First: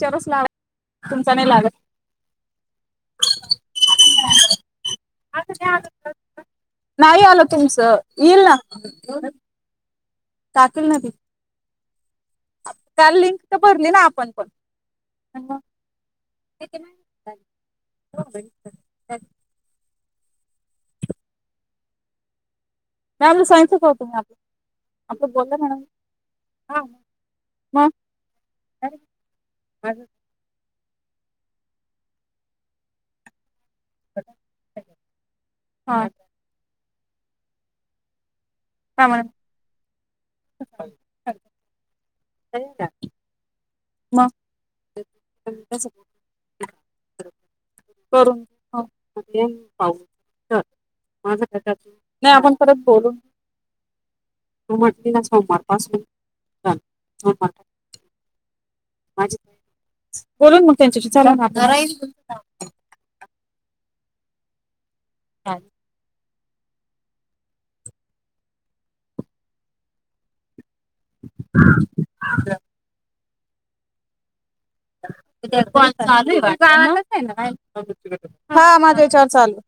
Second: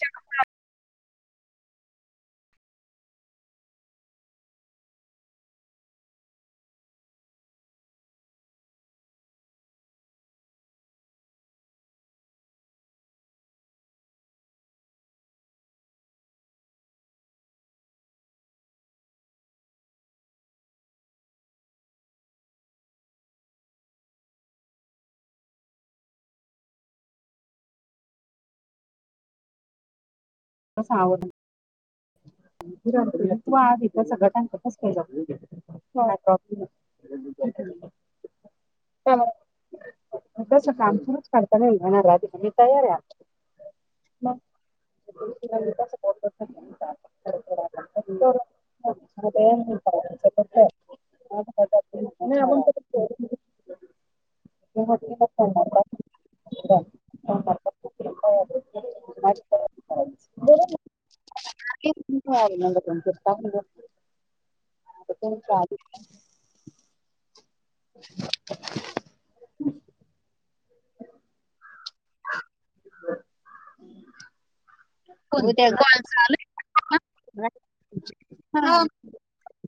Church लाग तुमचा नाही लागत. आता त्या नाहीय आल तुमच. येल ना. टाकील ना ती. काल लिंक तर भरली ना आपण पण [unintelligible] मॅम आपलं सायनस पाहतो मी आप आपलं बोलला मॅडम. हा ह. [unintelligible] [inaudible] हा [inaudible] का म्हण. कस काम सुुरूच करताना येणार आधी मी तयार आहे. म? मग नाही करून [unintelligible] नाही आपण परत बोलू. [inaudible] माझी बोलून मग त्यांच्याशी [inaudible] चालू ना आपण. [inaudible] आता कोणचे आलेत काय नु? [unintelligible] हा उद्या कॉल चालू आहे का? हा माझा विचार चालू.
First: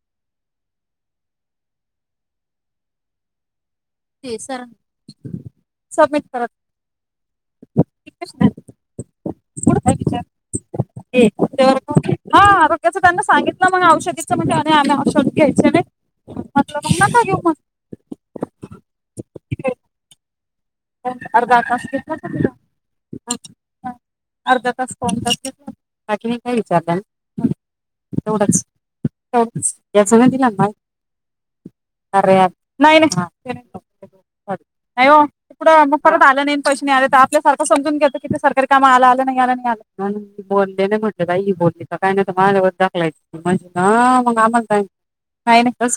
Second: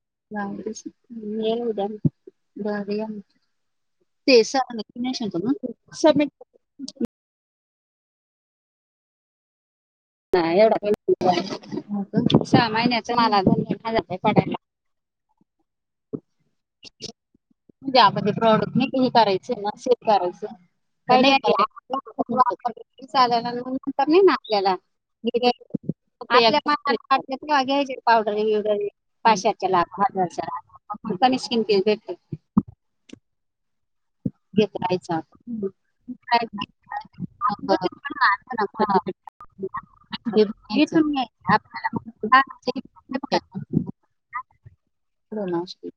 यल उदया म बरया म सबमिट करत [unintelligible] [unintelligible] हा सहा आता त्यांच महिन्याचा त्यांना मला सांगितलं धन्य मग औषधीच म्हणत्य नाय आम्ही शोध घायचा नाय. मध्ये आपण ते प्रॉडक्ट नाय का हे करायचं ना मग सेव करायचं. अर्धा तास घेतला का [unintelligible] फोन करतेस ना. बाकी नी काय आपल्या विचारलं मनाला वाटलं तेव्हा घ्यायचे पावडर तेवढच बिवडर पाचशेच्या लाख याच ना हजारच्या दिला म. लाख कमी स्किन केअर भेटते नाय नाय ते नाय [unintelligible] घेत नाय राहायचं ओ ते पुढ आपण म परत आलं नाही नं पैसे नाय आल तर आपल्या सारखं समजून घेत कि ते सरकारी काम आलं आलं नाही आलं नाही आलं. बोलले नाय इथून म्हटले घ्यायचं बाई ही बोलली तर काय नाहीत आपल्याला माझ्यावर हा ढकलायची म्हणजे ना मग आम्हालां. नाशिक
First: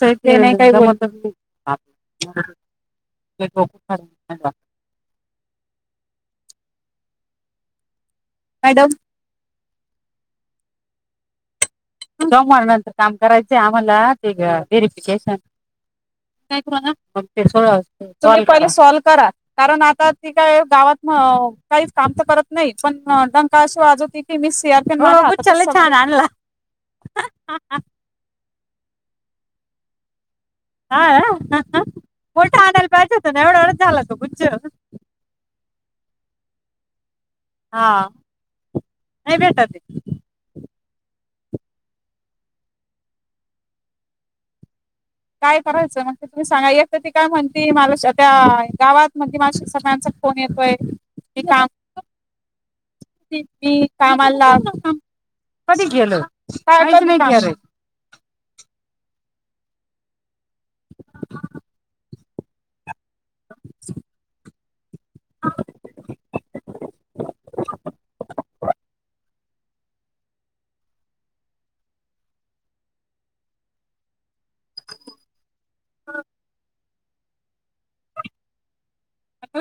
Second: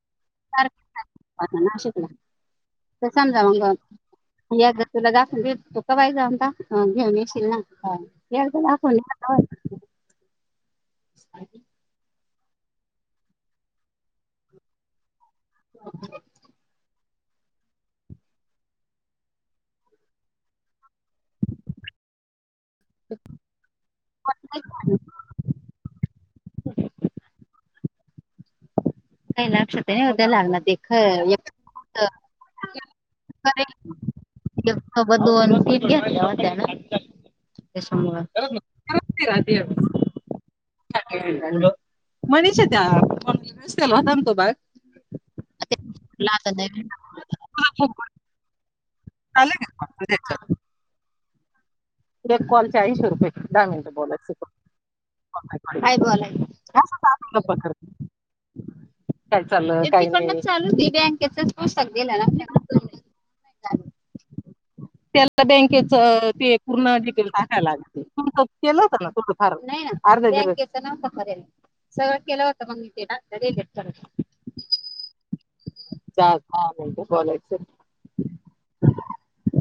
[unintelligible] त समजा मग या ग तुला दाखून देतो का वय जाऊणता. हा घेऊन येशील ना मॅडम [unintelligible] दाखव. [unintelligible] [unintelligible] सोमवार नंतर काम करायचय आम्हाला ते व्हेरिफिकेशन. काय करू आता तुम्ही पहिले सॉल्व करा कारण आता ती काय गावात नं काहीचं काम तर करत. नाही पण डंका अशी वाजवते की की मी सी यार पी हो गुच्छा लय छान आणला. हा हा. काही लक्षात आहे उद्या लागला देख. हा ना? मोठा आणायला पाहिजे होता ना एवढा एवढाच झाला तो गुच्छ [unintelligible] व दोन पीस हा घेतल्यावर. नाही भेटत ते. [unintelligible] मनीषा त्या [unintelligible] केलां होतं ना तो बाग. काय करायचं मग ते तुम्ही सांगा एक तर ती काय म्हणती मला त्या गावात मध्ये मासी सगळ्यांचा फोन येतोय की काम एक कॉल चाळीस रुपये दहा मी मिनट बोलायचा. कामाला कधी काय गेलो बोलायचं. काय काहीच नाही करू काम? केलं. [unintelligible] तिकडनं चालू बँकेचाच पूस्तक गेला ना. आपल्याला. त्याला बँकेच ते पूर्ण जी केल टाकायला लागतय केलं हो ना तू नाही ना बँकेचे नाव सांगा तरी सगळं केलावा का सांगीतलेला. [unintelligible] [unintelligible] बोलायचा.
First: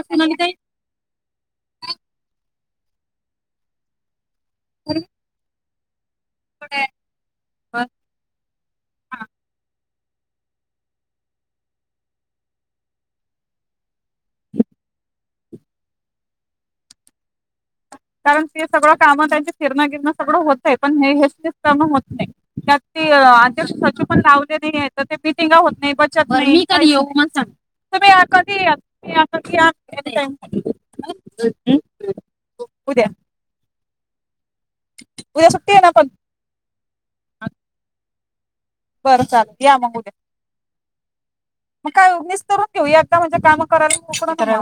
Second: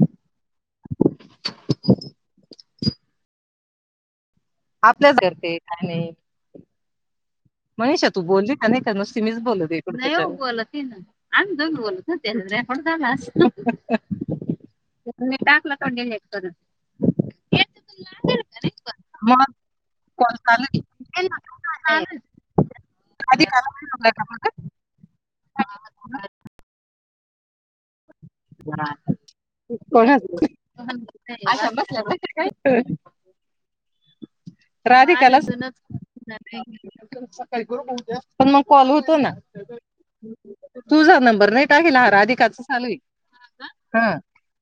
सोनाली ताई, हा आपल्याच करते काय नाही कुठाय? मनीषा तू बोलली का नाय काय नुसती मीच बोलिते. नाही हो बोलत ती ना आम दोन बोलत होते रेकॉर्ड झाला असेल. म्हणजे दाखला तोडलेले आहेत परत. कारण ते सगळं कामं त्यांचे फिरणं गिरणं कॉल सगळं चालू होतय आहे. पण हे लागेल हेच तेच कामं ना. होत नाय. त्यात ते आधी अध्यक्ष करायला सचिव पण लागला का? लावले नाय ये त ते मीटिंगा होत नाही बचत नाही बरं मी कधी येऊ. हो म सांग [unintelligible] अशा बसल्या बसल्या [unintelligible] राधिकाला उद्या ना सुट्टी आहे पण प मग कॉल होत बरं ना चालेल या मग उद्या तुझा नंबर नाही मग टाकेला हा काय राधिकाचा निस्तरून घेयू चालू आहे एकदा, म्हणजे कामं करायला हा मोकळ करायला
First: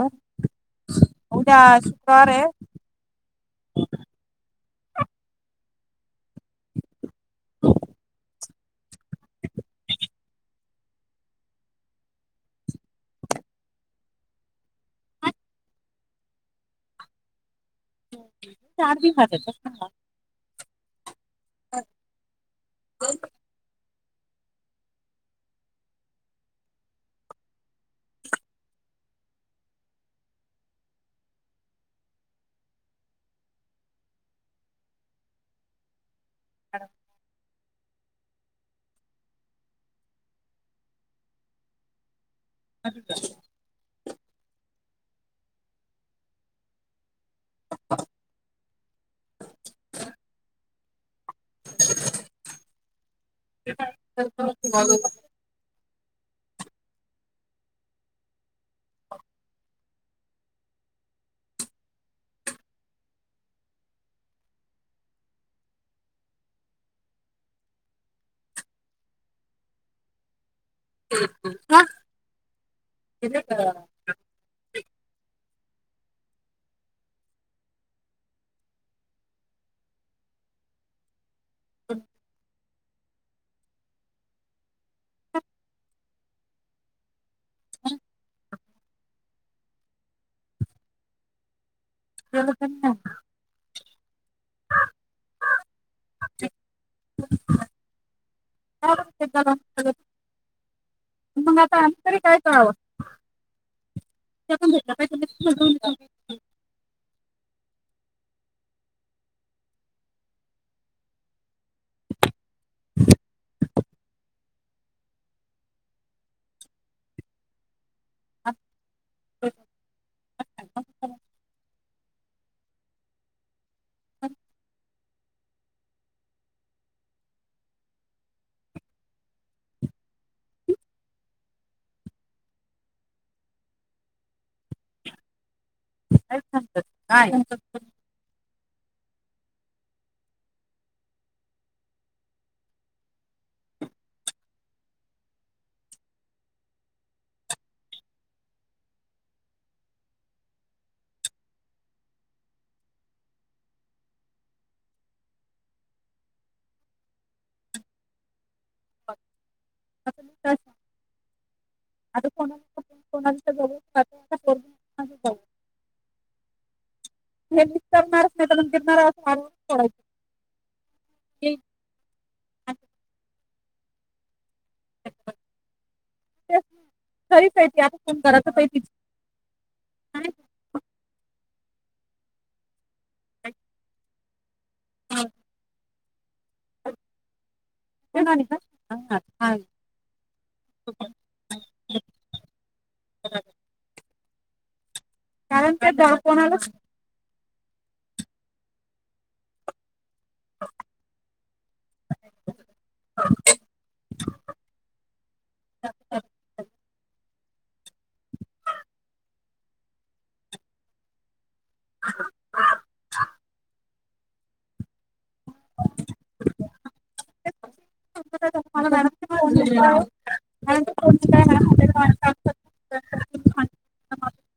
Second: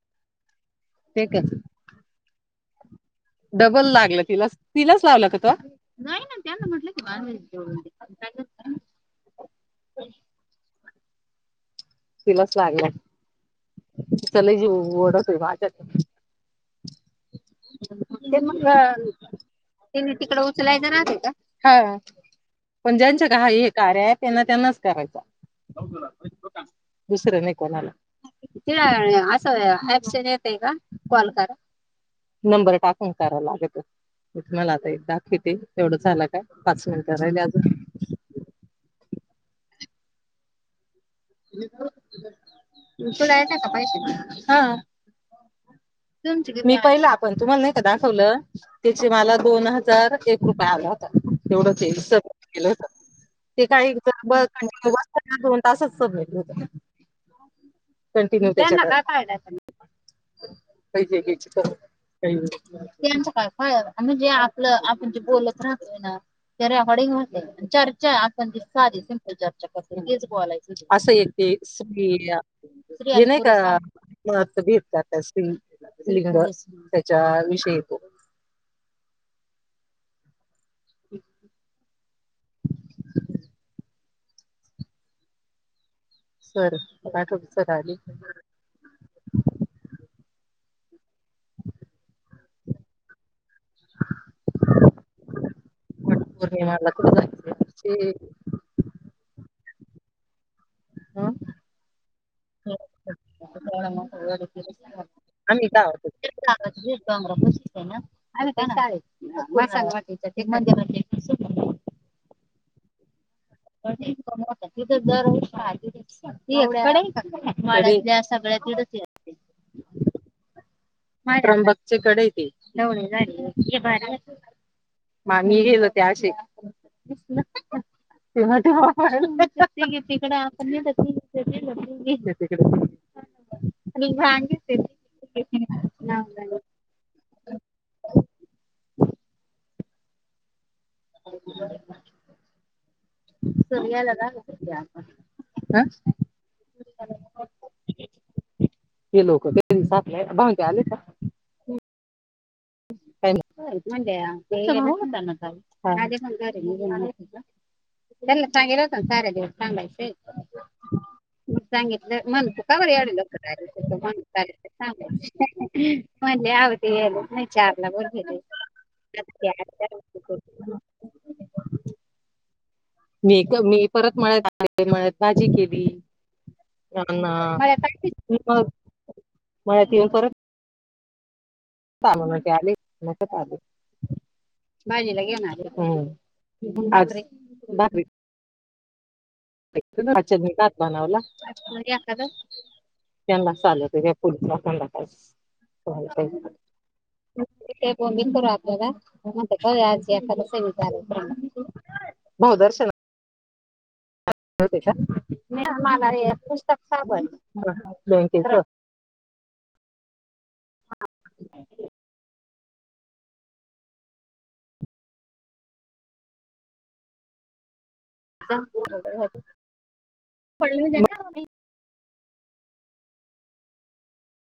ते मोकळ का उद्या शुक्रवार आहे. डबल नाहीई ना त्यांना म्हटलं की माझ्याकडून. तिलाच लागला तिचा लय जीव ओढत माझ्याकड. मग चार दिवसाचं त्यांनी तिकडे. बोलायचं राहतं का ह पण ज्यांच्याकडे आहे हे कार्य ॲप आहेत. त्यांना त्यांनाच करायचा दुसरं नाही कोणाला. तिथे असं ऑप्शन येतय का कॉल करा. नंबर टाकून कराव लागतो मी तुम्हाला आता हे दाखवते एवढं झाला पाच मिनट राहिले अजून. तुला येते का पैसे मग हा. तुमची मी पहिला पण तुम्हाला नाही का दाखवलं त्याचे मला दोन हजार एक रुपये आला तेवढा हे केलं ते काही कंटिन्यू नाही दोन तासच कंटिन्यू का त्याच्यात रहा के के ची करू चं काय जे आपलं आपण जे बोलत राहतो ना चर्चा ही आपण ती सिम्पल चर्चा करतोय ना तेच बोलायचं असं एक ते नाही का अन काय भेटतात असं क्लिक केलं का त्याच्यावर विषय येतो हळहळ सरला पाठवतो सर आले होते तेवढं त्या मागला कुडवस्ती ख अगं मग आता आम्ही तरी काय करावं आम्ही ते पण त्या भेटलं पाहिजे कावतो आम्ही त्या शाळेत आहे ना आणि वाट ते मंदिरात- कट [inaudible] तिथे तर दरवर्षी त्या सगळ्या तिथेच आहे त्र्यंबक च कडे ते माय मी गेल होत्या अशी तो तिकडे तेव ते तिकड आपण तिक आणि भाग येते काय समजत नाही काय काय हम बरं आहे का सर गेल्यावर आल्या पण त्या आता तुम्ही चला ते लोक घरी थांबलेत भाऊजी आले का तो येईल होता ना काल तिचा भाऊ आले पण घरी नाही गेले त्यांना सांगेल होत सारा दिवस थांबायचं आता सांगितलं म्हणत का कोणाला ब एवढ कोणाच्या जवळ लवकर जातो आता पोरगी म्हणांग माझ्या जवळ म्हण अहो ते हे चार मिस ला बोलले करणारच नाही तर मग गिरणारा असं अजून वाढवून सोडायचं द्या येईल [unintelligible] मी मी परत म्हणत आहे म्हणत माझी केली ते खरीच आहे ती आता फोन करायचं पाहिजे तिची आणि [unintelligible] [unintelligible] भाजीला घेणारे आज भाकरी तेणी का हा, हा. भात बनवला त्यांना चालत पुढे [unintelligible] [unintelligible] बहुदर्शन हो का मी आमला पुस्तक साबण [unintelligible] [unintelligible] [unintelligible] पडलं म्हणजे [unintelligible] सांगितलं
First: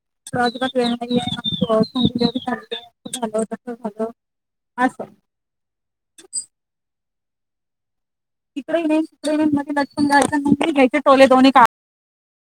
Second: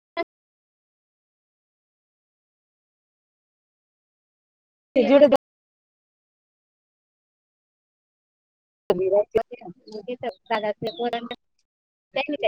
[unintelligible] [unintelligible] तिथं दादाचं पोरांचं [unintelligible]